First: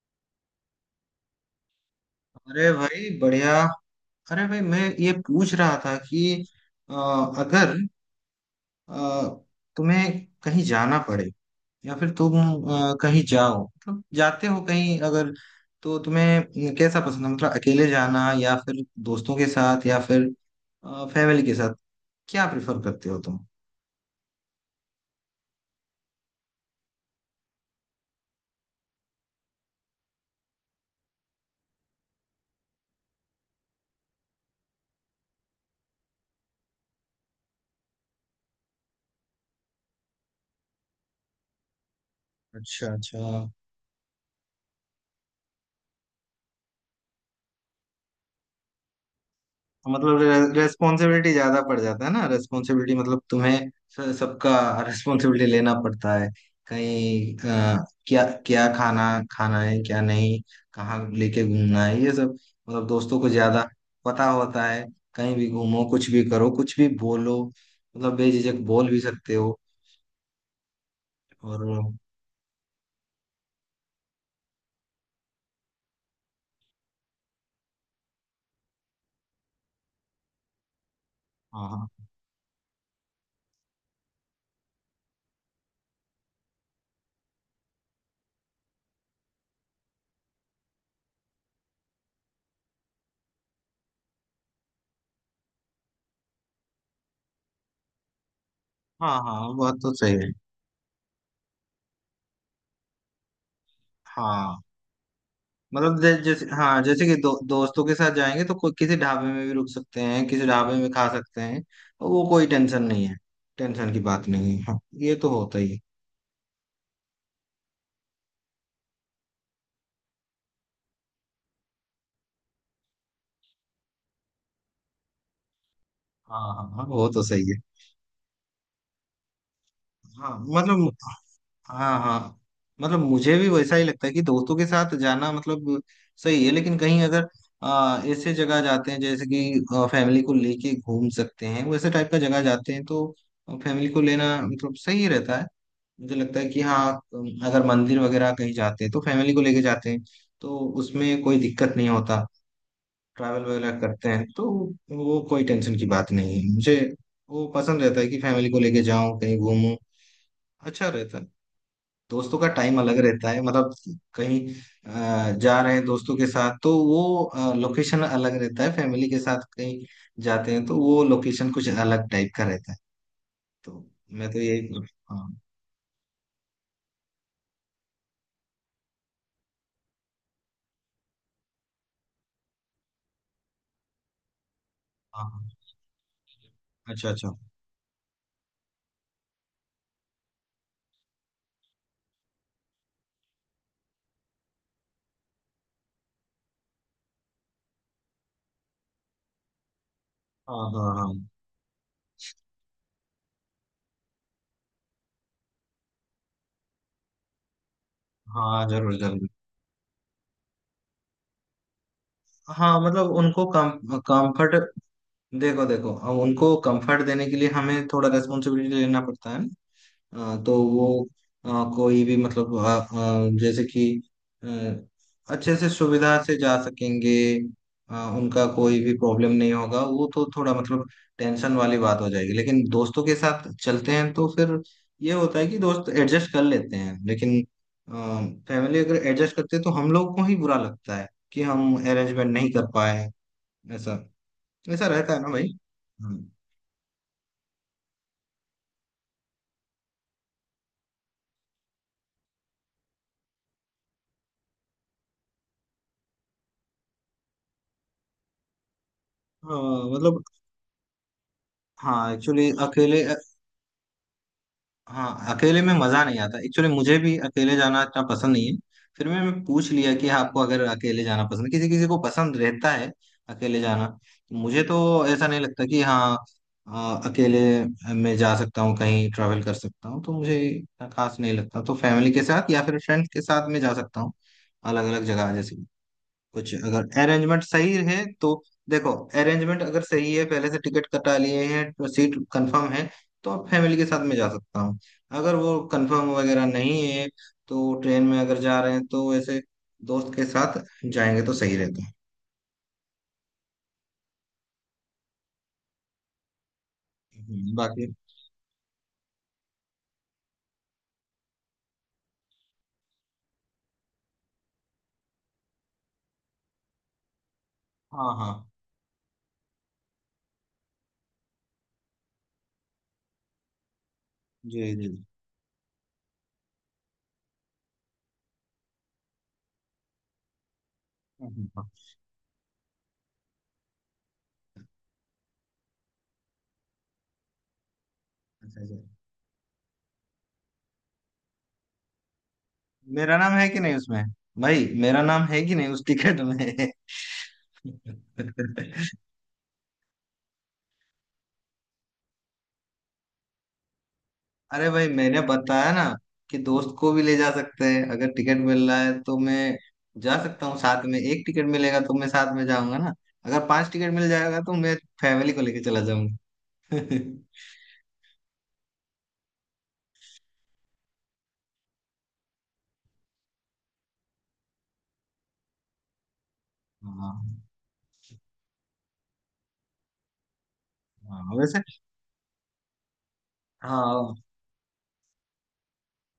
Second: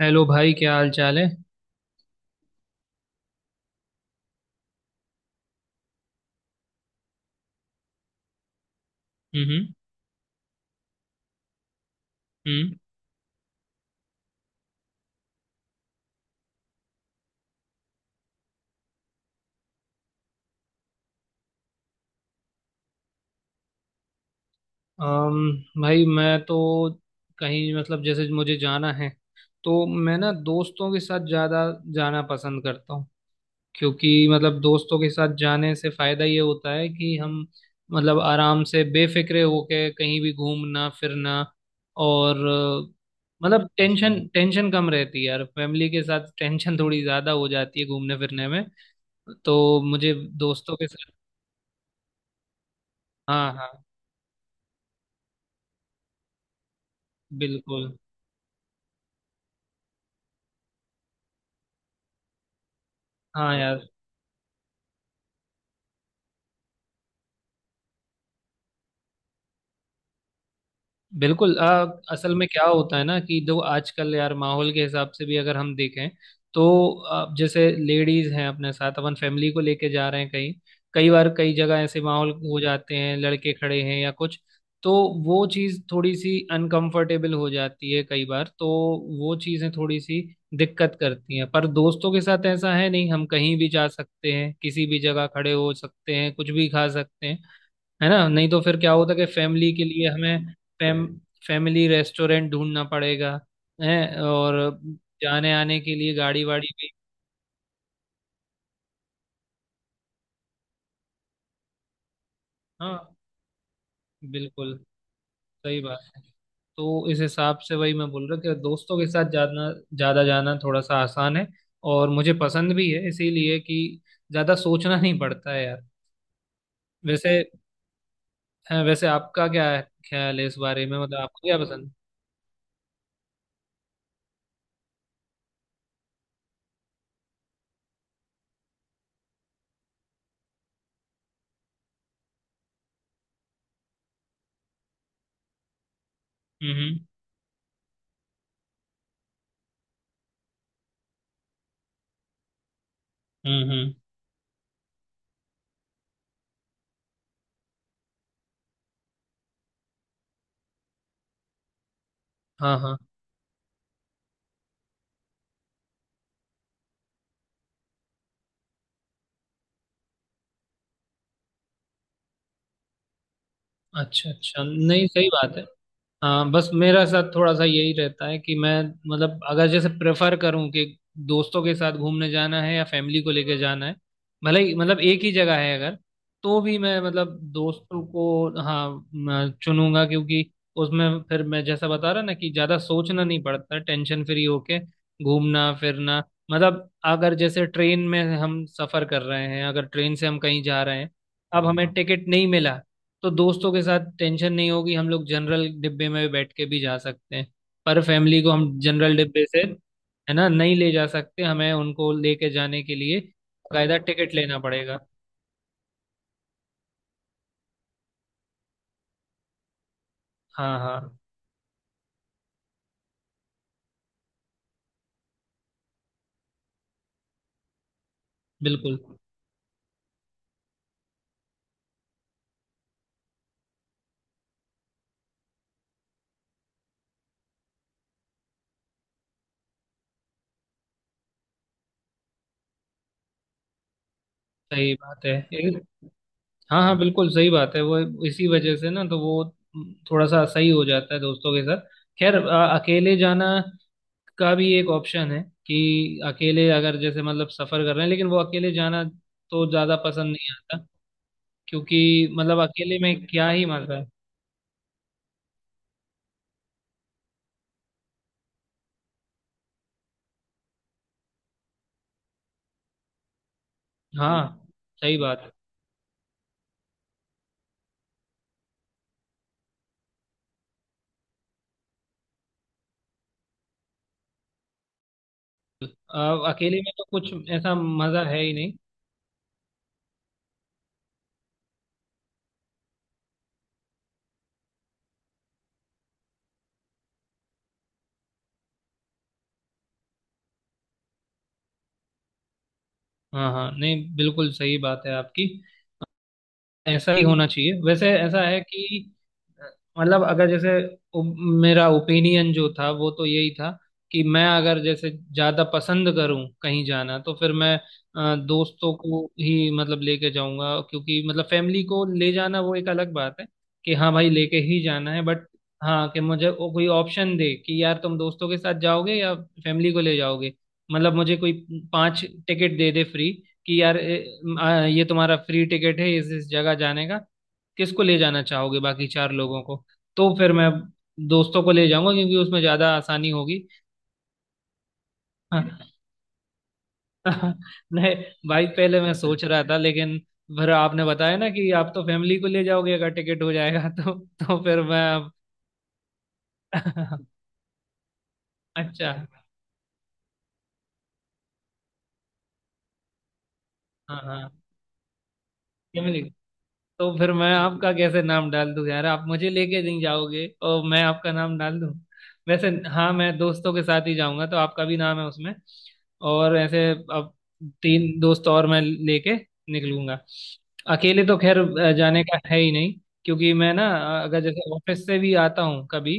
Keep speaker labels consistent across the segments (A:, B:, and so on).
A: Hello भाई क्या हाल चाल है।
B: अरे भाई बढ़िया। अरे भाई मैं ये पूछ रहा था कि अ, अगर अ,
A: हम्म
B: तुम्हें कहीं जाना पड़े या फिर तुम
A: हम्म।
B: कहीं जाओ, मतलब जाते हो कहीं, अगर तो तुम्हें कैसा पसंद है, मतलब अकेले जाना या फिर दोस्तों के साथ या फिर फैमिली के साथ? क्या प्रेफर करते हो तुम?
A: भाई मैं तो कहीं मतलब जैसे मुझे जाना है, तो मैं ना दोस्तों के साथ ज़्यादा जाना पसंद करता हूँ। क्योंकि मतलब दोस्तों के साथ जाने से फ़ायदा ये होता है कि हम मतलब आराम से बेफिक्रे होके कहीं भी घूमना फिरना। और
B: अच्छा अच्छा।
A: मतलब टेंशन टेंशन कम रहती है यार। फैमिली के साथ टेंशन थोड़ी ज़्यादा हो जाती है घूमने फिरने में। तो
B: तो
A: मुझे
B: मतलब
A: दोस्तों के साथ।
B: रेस्पॉन्सिबिलिटी ज्यादा पड़ जाता है ना, रेस्पॉन्सिबिलिटी, मतलब
A: हाँ
B: तुम्हें
A: हाँ।
B: सबका रेस्पॉन्सिबिलिटी लेना पड़ता है, कहीं
A: बिल्कुल।
B: क्या क्या खाना खाना है क्या नहीं, कहाँ लेके घूमना है, ये सब, मतलब दोस्तों को
A: हाँ
B: ज्यादा
A: यार।
B: पता होता है। कहीं भी घूमो, कुछ भी करो, कुछ भी बोलो, मतलब बेझिझक बोल भी सकते हो,
A: बिल्कुल
B: और
A: असल में क्या होता है ना कि जो आजकल यार माहौल के हिसाब से भी अगर हम देखें तो जैसे लेडीज हैं अपने साथ, अपन फैमिली को लेके जा रहे हैं कहीं, कई बार कई
B: हाँ
A: जगह ऐसे
B: हाँ।
A: माहौल हो जाते हैं, लड़के खड़े हैं या कुछ। तो वो चीज़ थोड़ी सी अनकंफर्टेबल हो जाती है कई बार। तो वो चीज़ें थोड़ी सी दिक्कत करती हैं, पर दोस्तों के साथ ऐसा है नहीं, हम कहीं भी जा सकते हैं, किसी भी जगह खड़े हो सकते हैं, कुछ भी खा सकते हैं। है ना? नहीं तो फिर क्या होता
B: हाँ
A: कि
B: हाँ,
A: फैमिली
B: बात
A: के
B: तो
A: लिए
B: सही है।
A: हमें फैम फैमिली रेस्टोरेंट ढूंढना पड़ेगा है।
B: हाँ,
A: और जाने आने के
B: मतलब
A: लिए गाड़ी
B: जैसे,
A: वाड़ी
B: हाँ
A: भी।
B: जैसे कि दोस्तों के साथ जाएंगे तो कोई किसी ढाबे में भी रुक सकते हैं, किसी ढाबे में खा सकते हैं, वो कोई टेंशन नहीं
A: हाँ
B: है। टेंशन की बात नहीं है,
A: बिल्कुल
B: हाँ, ये तो होता ही है।
A: सही बात है। तो इस हिसाब से वही मैं बोल रहा कि दोस्तों के साथ जाना ज़्यादा, जाना थोड़ा सा आसान है। और मुझे पसंद भी है इसीलिए कि ज़्यादा सोचना नहीं पड़ता है यार।
B: हाँ हाँ हाँ, वो तो
A: वैसे
B: सही है।
A: हाँ, वैसे आपका क्या
B: हाँ
A: ख्याल है इस बारे
B: मतलब,
A: में? मतलब आपको क्या पसंद?
B: हाँ हाँ, मतलब मुझे भी वैसा ही लगता है कि दोस्तों के साथ जाना मतलब सही है, लेकिन कहीं अगर ऐसे जगह जाते हैं जैसे कि फैमिली को लेके घूम सकते हैं, वैसे टाइप का जगह जाते हैं, तो फैमिली को लेना मतलब सही रहता है, मुझे लगता है कि हाँ।
A: हम्म।
B: अगर मंदिर वगैरह कहीं जाते हैं तो फैमिली को लेके जाते हैं, तो उसमें कोई दिक्कत नहीं होता। ट्रैवल
A: हम्म
B: वगैरह
A: हम्म,
B: करते हैं तो वो कोई टेंशन की बात नहीं है मुझे, वो पसंद रहता है कि फैमिली को लेके जाऊं कहीं घूमूं, अच्छा रहता है। दोस्तों का
A: हाँ
B: टाइम
A: हाँ,
B: अलग रहता है, मतलब कहीं जा रहे हैं दोस्तों के साथ तो वो लोकेशन अलग रहता है, फैमिली के साथ कहीं जाते हैं तो वो लोकेशन कुछ अलग टाइप का रहता है। तो मैं
A: अच्छा
B: तो
A: अच्छा,
B: यही,
A: नहीं
B: हाँ
A: सही बात है। हाँ, बस मेरा साथ थोड़ा सा यही रहता है कि मैं, मतलब अगर जैसे प्रेफर करूँ कि दोस्तों के साथ घूमने जाना है या फैमिली को लेके जाना है, भले ही मतलब एक
B: हाँ
A: ही
B: हाँ।
A: जगह है अगर, तो भी मैं
B: अच्छा अच्छा।
A: मतलब दोस्तों को, हाँ, मैं चुनूंगा। क्योंकि उसमें फिर मैं जैसा बता रहा ना कि ज़्यादा सोचना नहीं पड़ता, टेंशन फ्री होके घूमना फिरना। मतलब अगर जैसे ट्रेन में हम सफ़र कर रहे हैं, अगर ट्रेन से हम कहीं
B: हाँ
A: जा
B: हाँ
A: रहे हैं,
B: हाँ
A: अब हमें टिकट नहीं मिला, तो दोस्तों के साथ टेंशन नहीं होगी, हम लोग जनरल डिब्बे में बैठ के भी जा सकते हैं। पर फैमिली को
B: हाँ
A: हम
B: जरूर
A: जनरल
B: जरूर।
A: डिब्बे से, है ना, नहीं ले जा सकते। हमें उनको लेके
B: हाँ
A: जाने के
B: मतलब
A: लिए
B: उनको
A: कायदा
B: कम
A: टिकट
B: कंफर्ट।
A: लेना पड़ेगा।
B: देखो देखो, अब उनको कंफर्ट देने के लिए हमें थोड़ा रेस्पॉन्सिबिलिटी लेना पड़ता है। हाँ, तो
A: हाँ
B: वो
A: हाँ
B: अ, कोई भी मतलब जैसे कि अ, अच्छे से सुविधा से जा सकेंगे, उनका कोई भी
A: बिल्कुल
B: प्रॉब्लम नहीं होगा, वो तो थोड़ा मतलब टेंशन वाली बात हो जाएगी। लेकिन दोस्तों के साथ चलते हैं तो फिर ये होता है कि दोस्त एडजस्ट कर लेते हैं, लेकिन फैमिली अगर एडजस्ट करते हैं तो हम लोग को ही बुरा लगता है कि हम अरेंजमेंट नहीं कर पाए। ऐसा ऐसा
A: सही
B: रहता है
A: बात
B: ना
A: है।
B: भाई। हम्म।
A: हाँ हाँ बिल्कुल सही बात है वो। इसी वजह से ना तो वो थोड़ा सा सही हो जाता है दोस्तों के साथ। खैर अकेले जाना का भी एक ऑप्शन है कि अकेले अगर जैसे मतलब सफर कर रहे हैं, लेकिन वो अकेले जाना तो
B: हाँ
A: ज्यादा
B: मतलब,
A: पसंद नहीं आता।
B: हाँ
A: क्योंकि
B: एक्चुअली
A: मतलब अकेले
B: अकेले,
A: में क्या ही मजा है।
B: हाँ अकेले में मजा नहीं आता। एक्चुअली मुझे भी अकेले जाना इतना पसंद नहीं है। फिर मैं पूछ लिया कि आपको अगर अकेले जाना पसंद, किसी किसी को पसंद रहता है अकेले जाना, तो मुझे
A: हाँ
B: तो
A: सही
B: ऐसा नहीं
A: बात।
B: लगता कि हाँ अकेले मैं जा सकता हूँ, कहीं ट्रैवल कर सकता हूँ, तो मुझे इतना खास नहीं लगता, तो फैमिली के साथ या फिर फ्रेंड्स के साथ मैं जा सकता हूँ अलग अलग जगह, जैसे
A: अ,
B: कुछ
A: अकेले
B: अगर
A: में तो कुछ
B: अरेंजमेंट सही
A: ऐसा
B: है
A: मजा
B: तो।
A: है ही नहीं।
B: देखो, अरेंजमेंट अगर सही है, पहले से टिकट कटा लिए हैं, सीट कंफर्म है, तो आप फैमिली के साथ में जा सकता हूँ। अगर वो कंफर्म वगैरह नहीं है तो ट्रेन में अगर जा रहे हैं तो ऐसे दोस्त के साथ जाएंगे तो सही रहता है।
A: हाँ हाँ नहीं बिल्कुल सही बात है आपकी। ऐसा ही होना चाहिए
B: बाकी
A: वैसे। ऐसा है कि अ, मतलब अगर जैसे ओ- मेरा ओपिनियन जो था वो तो यही था कि मैं, अगर जैसे ज्यादा पसंद करूं कहीं जाना, तो फिर मैं
B: हाँ हाँ
A: दोस्तों को ही मतलब लेके जाऊंगा, क्योंकि मतलब फैमिली को ले जाना वो एक अलग बात है कि हाँ भाई लेके
B: जी जी
A: ही
B: जी।
A: जाना है, बट हाँ, कि मुझे वो कोई ऑप्शन दे कि यार तुम दोस्तों के साथ जाओगे या फैमिली को ले जाओगे, मतलब
B: हाँ,
A: मुझे
B: हाँ,
A: कोई
B: हाँ।
A: पांच टिकट दे दे फ्री कि यार ये तुम्हारा फ्री टिकट है इस जगह जाने का, किसको ले जाना
B: अच्छा अच्छा।
A: चाहोगे बाकी चार लोगों को, तो फिर मैं दोस्तों को ले जाऊंगा क्योंकि उसमें ज्यादा
B: मेरा
A: आसानी
B: नाम है कि
A: होगी।
B: नहीं उसमें? भाई मेरा नाम है कि नहीं उस टिकट में?
A: नहीं भाई, पहले मैं सोच रहा था, लेकिन फिर आपने बताया ना कि आप तो फैमिली को ले जाओगे अगर टिकट हो जाएगा। तो
B: अरे
A: फिर
B: भाई
A: मैं
B: मैंने बताया ना कि दोस्त को भी ले जा सकते हैं, अगर टिकट मिल रहा है
A: अच्छा,
B: तो मैं जा सकता हूँ साथ में। एक टिकट मिलेगा तो मैं साथ में जाऊंगा ना, अगर पांच टिकट मिल
A: हाँ
B: जाएगा
A: हाँ।
B: तो मैं फैमिली को लेके चला जाऊंगा।
A: फैमिली। तो फिर मैं आपका कैसे नाम डाल दूं यार? आप मुझे लेके नहीं जाओगे और मैं आपका नाम डाल दूं? वैसे हाँ, मैं दोस्तों के साथ ही जाऊंगा तो आपका भी नाम है उसमें। और ऐसे अब
B: हाँ
A: तीन दोस्त और मैं लेके निकलूंगा। अकेले
B: हाँ
A: तो खैर
B: वैसे।
A: जाने का है ही नहीं। क्योंकि मैं ना
B: हाँ
A: अगर जैसे ऑफिस से भी आता हूँ कभी,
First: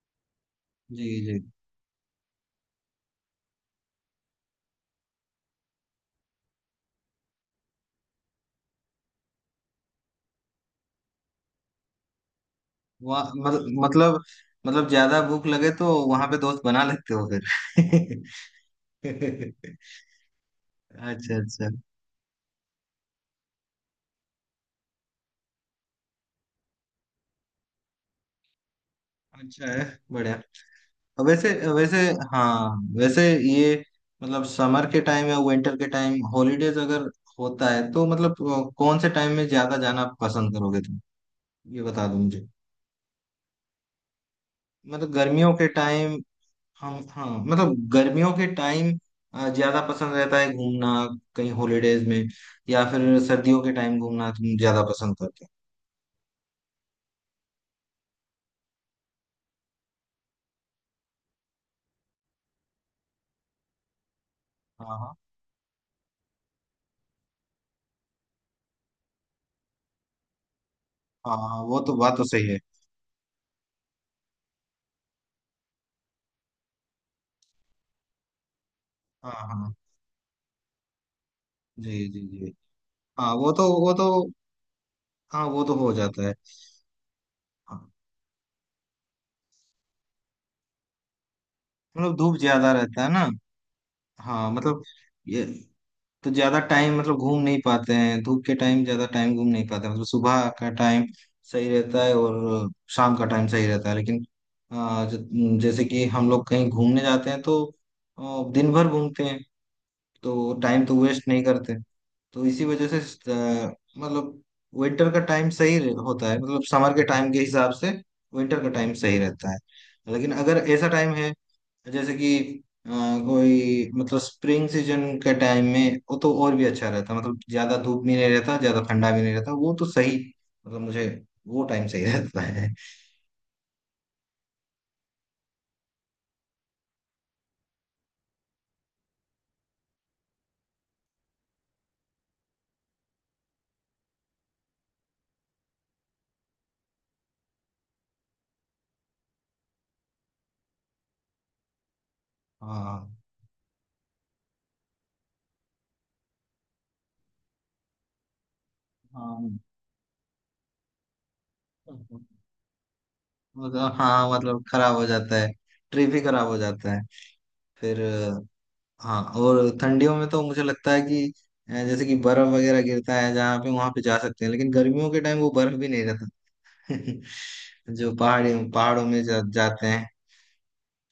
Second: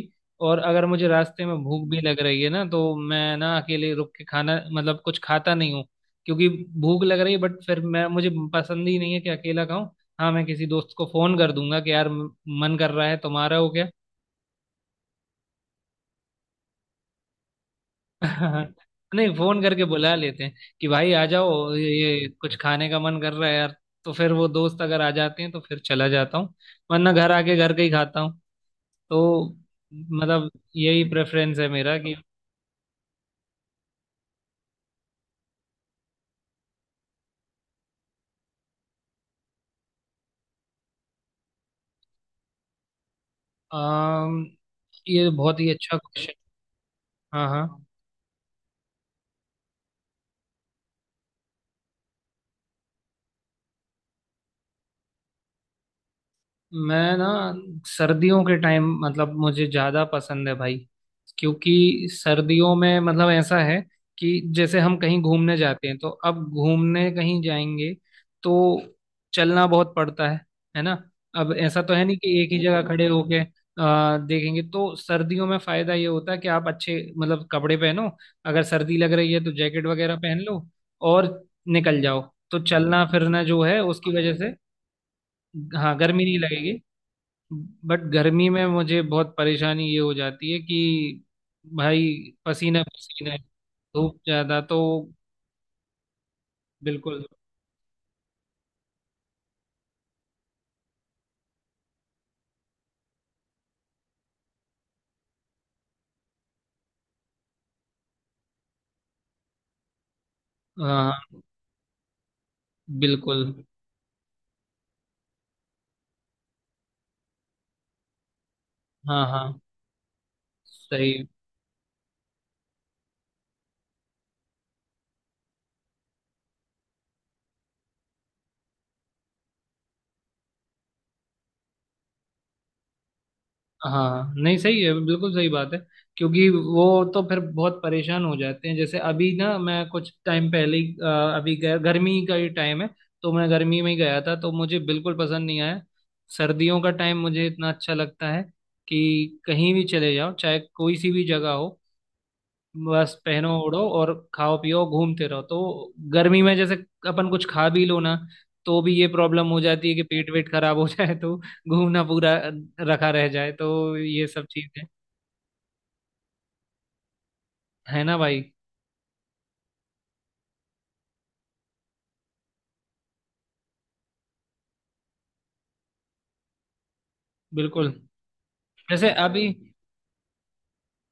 A: और अगर
B: जी
A: मुझे
B: जी।
A: रास्ते में भूख भी लग रही है ना, तो मैं ना अकेले रुक के खाना मतलब कुछ खाता नहीं हूँ। क्योंकि भूख लग रही है, बट फिर मैं, मुझे पसंद ही नहीं है कि अकेला खाऊं। हाँ मैं किसी दोस्त को फोन कर दूंगा कि यार मन कर रहा है
B: वहाँ
A: तुम्हारा, हो क्या?
B: मतलब ज्यादा भूख लगे तो वहां पे दोस्त बना लेते हो फिर?
A: नहीं, फोन करके बुला लेते हैं कि भाई आ
B: अच्छा अच्छा।
A: जाओ, ये कुछ खाने का मन कर रहा है यार। तो फिर वो दोस्त अगर आ जाते हैं तो फिर चला जाता हूँ, वरना घर आके घर का ही खाता हूँ। तो
B: अच्छा है, बढ़िया।
A: मतलब यही
B: वैसे
A: प्रेफरेंस है
B: वैसे
A: मेरा कि
B: हाँ वैसे, ये मतलब समर के टाइम या विंटर के टाइम हॉलीडेज अगर होता है तो मतलब कौन से टाइम में ज्यादा जाना पसंद करोगे तुम? ये बता दो मुझे,
A: अम,
B: मतलब
A: ये
B: गर्मियों
A: बहुत
B: के
A: ही अच्छा
B: टाइम।
A: क्वेश्चन।
B: हम हाँ,
A: हाँ हाँ,
B: मतलब गर्मियों के टाइम ज्यादा पसंद रहता है घूमना कहीं हॉलीडेज में, या फिर सर्दियों के टाइम घूमना तुम ज्यादा पसंद करते
A: मैं ना सर्दियों के टाइम मतलब मुझे ज़्यादा पसंद है भाई। क्योंकि सर्दियों में मतलब ऐसा है कि जैसे
B: हो? हाँ
A: हम
B: हाँ
A: कहीं घूमने जाते हैं तो अब घूमने कहीं जाएंगे तो चलना बहुत पड़ता है। है ना?
B: हाँ
A: अब
B: हाँ, वो
A: ऐसा तो
B: तो
A: है
B: बात
A: नहीं
B: तो
A: कि
B: सही
A: एक
B: है।
A: ही जगह खड़े होके देखेंगे। तो सर्दियों में फ़ायदा ये होता है कि आप अच्छे मतलब कपड़े पहनो, अगर सर्दी लग
B: हाँ
A: रही है तो
B: हाँ
A: जैकेट वगैरह पहन लो, और
B: जी
A: निकल
B: जी
A: जाओ।
B: जी।
A: तो चलना
B: हाँ,
A: फिरना
B: वो
A: जो
B: तो
A: है,
B: वो तो
A: उसकी वजह से
B: हाँ वो तो हो
A: हाँ गर्मी
B: जाता
A: नहीं लगेगी।
B: है।
A: बट गर्मी में मुझे बहुत परेशानी ये हो जाती है कि भाई,
B: मतलब धूप ज्यादा
A: पसीना
B: रहता है ना।
A: पसीना है, धूप
B: हाँ
A: ज्यादा।
B: मतलब
A: तो
B: ये, तो ज्यादा टाइम मतलब
A: बिल्कुल।
B: घूम नहीं पाते हैं, धूप के टाइम ज्यादा टाइम घूम नहीं पाते हैं। मतलब सुबह का टाइम सही रहता है और शाम का टाइम सही रहता है, लेकिन जैसे कि हम लोग कहीं घूमने जाते हैं तो दिन भर घूमते हैं, तो टाइम तो वेस्ट
A: हाँ
B: नहीं करते। तो इसी वजह से
A: बिल्कुल।
B: आ, मतलब विंटर का टाइम सही होता है, मतलब समर के टाइम के हिसाब से विंटर का टाइम सही
A: हाँ
B: रहता है।
A: हाँ
B: लेकिन अगर ऐसा टाइम
A: सही।
B: है तो जैसे कि अ, कोई, मतलब स्प्रिंग सीजन के टाइम में वो तो और भी अच्छा रहता, मतलब ज्यादा धूप भी नहीं रहता, ज्यादा ठंडा भी नहीं रहता, वो तो सही, मतलब मुझे वो टाइम सही रहता है।
A: हाँ नहीं सही है, बिल्कुल सही बात है। क्योंकि वो तो फिर बहुत परेशान हो जाते हैं। जैसे अभी ना, मैं कुछ टाइम पहले ही अभी गर्मी का ही टाइम है तो मैं गर्मी में ही गया था, तो मुझे बिल्कुल पसंद नहीं आया। सर्दियों का टाइम मुझे इतना अच्छा लगता है कि कहीं भी चले जाओ, चाहे कोई सी भी जगह हो, बस
B: हाँ
A: पहनो ओढ़ो और खाओ पियो घूमते रहो। तो गर्मी में जैसे अपन कुछ खा भी लो ना, तो भी ये प्रॉब्लम
B: हाँ
A: हो जाती है कि पेट वेट खराब हो जाए, तो घूमना पूरा रखा रह जाए।
B: मतलब,
A: तो ये
B: हाँ
A: सब
B: मतलब
A: चीजें,
B: खराब हो जाता है, ट्रिप ही खराब हो जाता है फिर
A: है ना भाई।
B: हाँ। और ठंडियों में तो मुझे लगता है कि जैसे कि बर्फ वगैरह गिरता है जहाँ पे वहां पे जा सकते हैं, लेकिन गर्मियों के टाइम वो बर्फ भी नहीं रहता।
A: बिल्कुल,
B: जो पहाड़ी पहाड़ों
A: जैसे
B: में
A: अभी
B: जाते हैं।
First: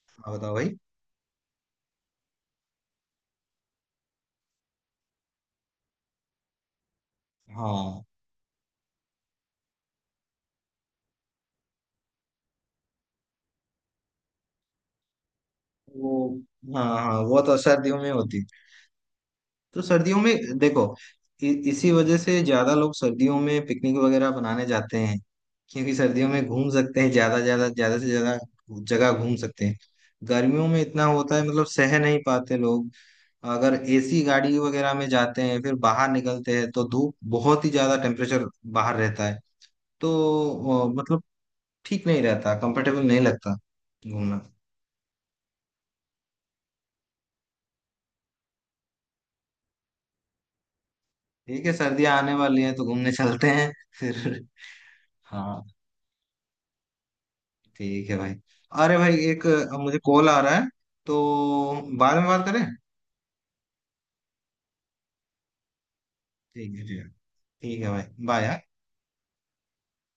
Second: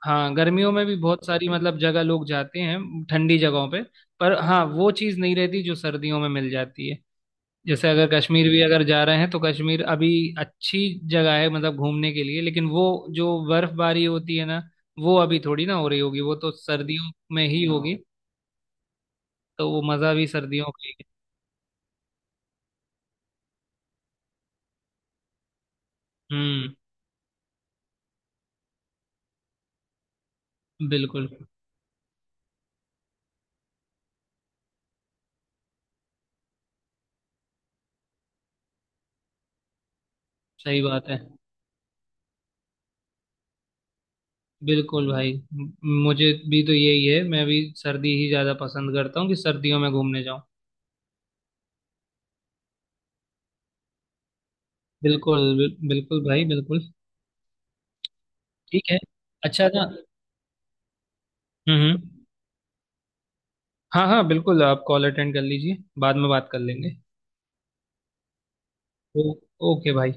A: हाँ
B: हाँ बताओ
A: गर्मियों
B: भाई।
A: में भी बहुत सारी मतलब जगह लोग जाते हैं ठंडी जगहों पे, पर हाँ, वो चीज़ नहीं रहती जो सर्दियों में मिल जाती है। जैसे
B: हाँ
A: अगर कश्मीर भी अगर जा रहे हैं, तो कश्मीर अभी अच्छी जगह है मतलब घूमने के लिए, लेकिन वो जो बर्फबारी होती है ना, वो अभी थोड़ी ना हो रही
B: वो,
A: होगी, वो तो
B: हाँ
A: सर्दियों
B: हाँ वो
A: में
B: तो
A: ही होगी।
B: सर्दियों में होती।
A: तो
B: तो
A: वो मजा
B: सर्दियों
A: भी
B: में
A: सर्दियों
B: देखो,
A: का ही है।
B: इसी वजह से ज्यादा लोग सर्दियों में पिकनिक वगैरह बनाने जाते हैं, क्योंकि सर्दियों में घूम
A: हम्म।
B: सकते हैं, ज्यादा ज्यादा ज्यादा से ज्यादा जगह घूम सकते हैं। गर्मियों में इतना
A: बिल्कुल
B: होता है, मतलब सह नहीं पाते लोग, अगर एसी गाड़ी वगैरह में जाते हैं फिर बाहर निकलते हैं तो धूप बहुत ही ज्यादा टेम्परेचर बाहर रहता है, तो
A: सही बात है।
B: मतलब ठीक नहीं रहता, कंफर्टेबल नहीं लगता घूमना।
A: बिल्कुल भाई मुझे भी तो यही है, मैं भी सर्दी ही ज्यादा पसंद करता हूँ कि सर्दियों में घूमने जाऊँ।
B: ठीक है, सर्दियां आने वाली हैं तो घूमने चलते हैं फिर।
A: बिल्कुल
B: हाँ
A: बिल्कुल भाई बिल्कुल।
B: ठीक है भाई।
A: ठीक
B: अरे
A: है।
B: भाई
A: अच्छा था।
B: मुझे कॉल आ रहा है, तो
A: हम्म हम्म।
B: बाद में बात करें।
A: हाँ हाँ बिल्कुल, आप कॉल अटेंड कर लीजिए, बाद में बात कर
B: ठीक है
A: लेंगे।
B: ठीक है, ठीक है भाई, बाय।
A: ओ, ओके भाई।